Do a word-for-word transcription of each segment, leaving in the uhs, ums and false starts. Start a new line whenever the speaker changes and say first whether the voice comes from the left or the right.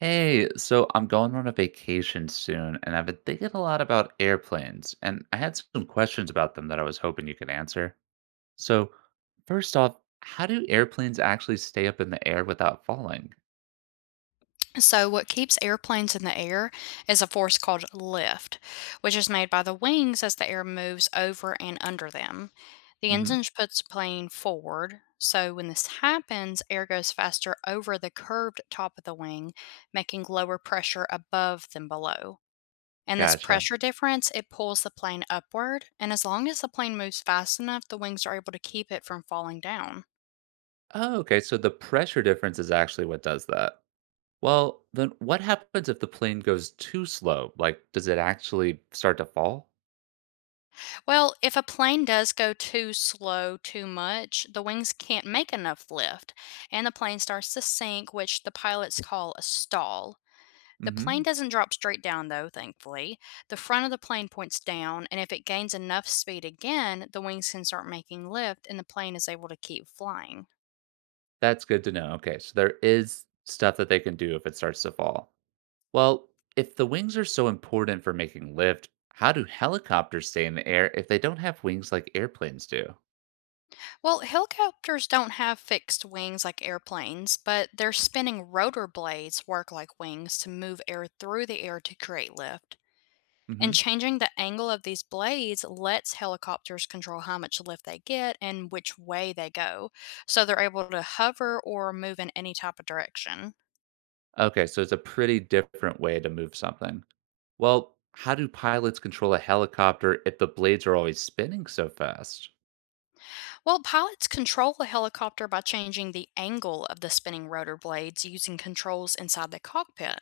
right: Hey, so I'm going on a vacation soon, and I've been thinking a lot about airplanes, and I had some questions about them that I was hoping you could answer. So, first off, how do airplanes actually stay up in the air without falling?
left: So, what keeps airplanes in the air is a force called lift, which is made by the wings as the air moves over and under them. The
right: Hmm.
left: engine puts the plane forward. So, when this happens, air goes faster over the curved top of the wing, making lower pressure above than below. And this
right: Gotcha.
left: pressure difference, it pulls the plane upward. And as long as the plane moves fast enough, the wings are able to keep it from falling down.
right: Oh, okay, so the pressure difference is actually what does that. Well, then what happens if the plane goes too slow? Like, does it actually start to fall?
left: Well, if a plane does go too slow too much, the wings can't make enough lift, and the plane starts to sink, which the pilots call a stall. The plane
right: Hmm.
left: doesn't drop straight down, though, thankfully. The front of the plane points down, and if it gains enough speed again, the wings can start making lift, and the plane is able to keep flying.
right: That's good to know. Okay, so there is stuff that they can do if it starts to fall. Well, if the wings are so important for making lift, how do helicopters stay in the air if they don't have wings like airplanes do?
left: Well, helicopters don't have fixed wings like airplanes, but their spinning rotor blades work like wings to move air through the air to create lift. And
right: Hmm.
left: changing the angle of these blades lets helicopters control how much lift they get and which way they go. So they're able to hover or move in any type of direction.
right: Okay, so it's a pretty different way to move something. Well, how do pilots control a helicopter if the blades are always spinning so fast?
left: Well, pilots control the helicopter by changing the angle of the spinning rotor blades using controls inside the cockpit.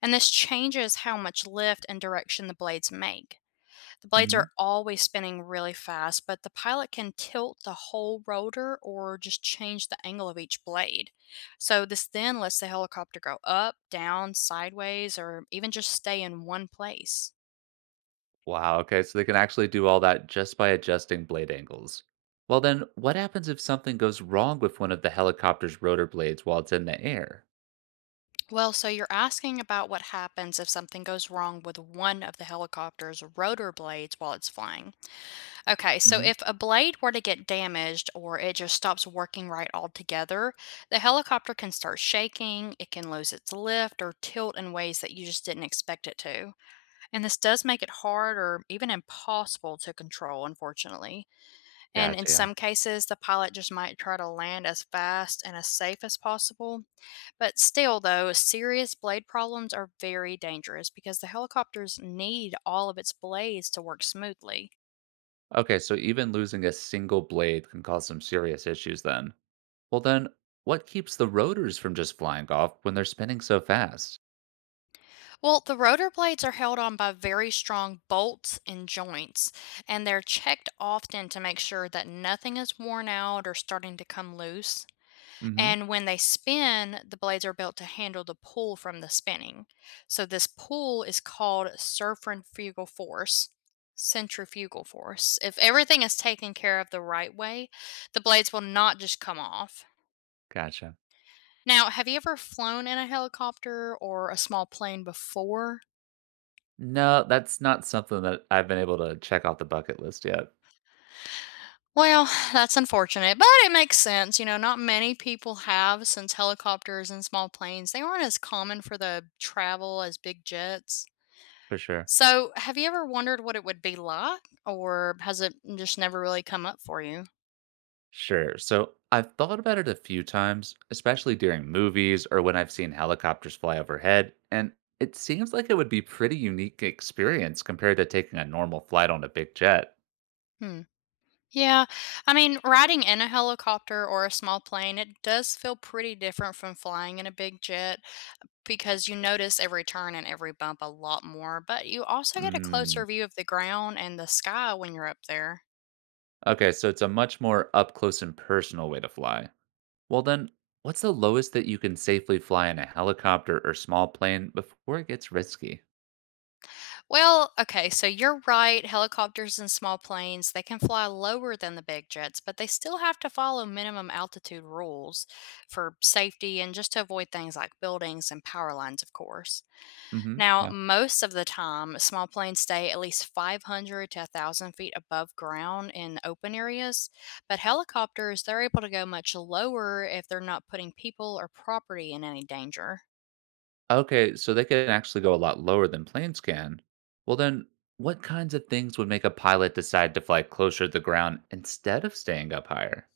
left: And this changes how much lift and direction the blades make. The blades
right: Hmm.
left: are always spinning really fast, but the pilot can tilt the whole rotor or just change the angle of each blade. So, this then lets the helicopter go up, down, sideways, or even just stay in one place.
right: Wow, okay, so they can actually do all that just by adjusting blade angles. Well, then, what happens if something goes wrong with one of the helicopter's rotor blades while it's in the air?
left: Well, so you're asking about what happens if something goes wrong with one of the helicopter's rotor blades while it's flying. Okay, so
right: Hmm.
left: if a blade were to get damaged or it just stops working right altogether, the helicopter can start shaking, it can lose its lift or tilt in ways that you just didn't expect it to. And this does make it hard or even impossible to control, unfortunately. And in
right: Gotcha. Yeah.
left: some cases, the pilot just might try to land as fast and as safe as possible. But still, though, serious blade problems are very dangerous because the helicopters need all of its blades to work smoothly.
right: Okay, so even losing a single blade can cause some serious issues then. Well, then, what keeps the rotors from just flying off when they're spinning so fast?
left: Well, the rotor blades are held on by very strong bolts and joints, and they're checked often to make sure that nothing is worn out or starting to come loose.
right: Mm hmm.
left: And when they spin, the blades are built to handle the pull from the spinning. So, this pull is called centrifugal force. Centrifugal force. If everything is taken care of the right way, the blades will not just come off.
right: Gotcha.
left: Now, have you ever flown in a helicopter or a small plane before?
right: No, that's not something that I've been able to check off the bucket list yet,
left: Well, that's unfortunate, but it makes sense. You know, not many people have, since helicopters and small planes, they aren't as common for the travel as big jets.
right: for sure.
left: So, have you ever wondered what it would be like, or has it just never really come up for you?
right: Sure. So I've thought about it a few times, especially during movies or when I've seen helicopters fly overhead, and it seems like it would be pretty unique experience compared to taking a normal flight on a big jet.
left: Hmm. Yeah, I mean, riding in a helicopter or a small plane, it does feel pretty different from flying in a big jet because you notice every turn and every bump a lot more, but you also get a
right: Mm.
left: closer view of the ground and the sky when you're up there.
right: Okay, so it's a much more up close and personal way to fly. Well, then, what's the lowest that you can safely fly in a helicopter or small plane before it gets risky?
left: Well, okay, so you're right. Helicopters and small planes, they can fly lower than the big jets, but they still have to follow minimum altitude rules for safety and just to avoid things like buildings and power lines, of course.
right: Hmm.
left: Now,
right: Yeah.
left: most of the time, small planes stay at least five hundred to a thousand feet above ground in open areas, but helicopters, they're able to go much lower if they're not putting people or property in any danger.
right: Okay, so they can actually go a lot lower than planes can. Well, then, what kinds of things would make a pilot decide to fly closer to the ground instead of staying up higher?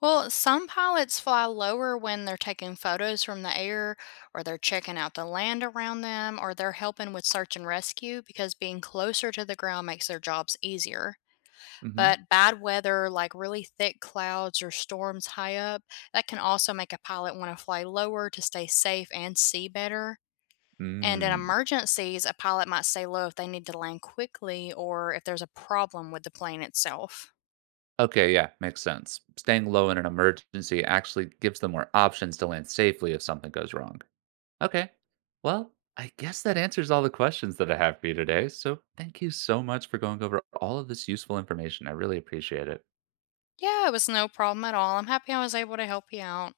left: Well, some pilots fly lower when they're taking photos from the air, or they're checking out the land around them, or they're helping with search and rescue because being closer to the ground makes their jobs easier.
right: Hmm.
left: But bad weather, like really thick clouds or storms high up, that can also make a pilot want to fly lower to stay safe and see better. And in
right: Mm.
left: emergencies, a pilot might stay low if they need to land quickly or if there's a problem with the plane itself.
right: Okay, yeah, makes sense. Staying low in an emergency actually gives them more options to land safely if something goes wrong. Okay. Well, I guess that answers all the questions that I have for you today. So thank you so much for going over all of this useful information. I really appreciate it.
left: Yeah, it was no problem at all. I'm happy I was able to help you out.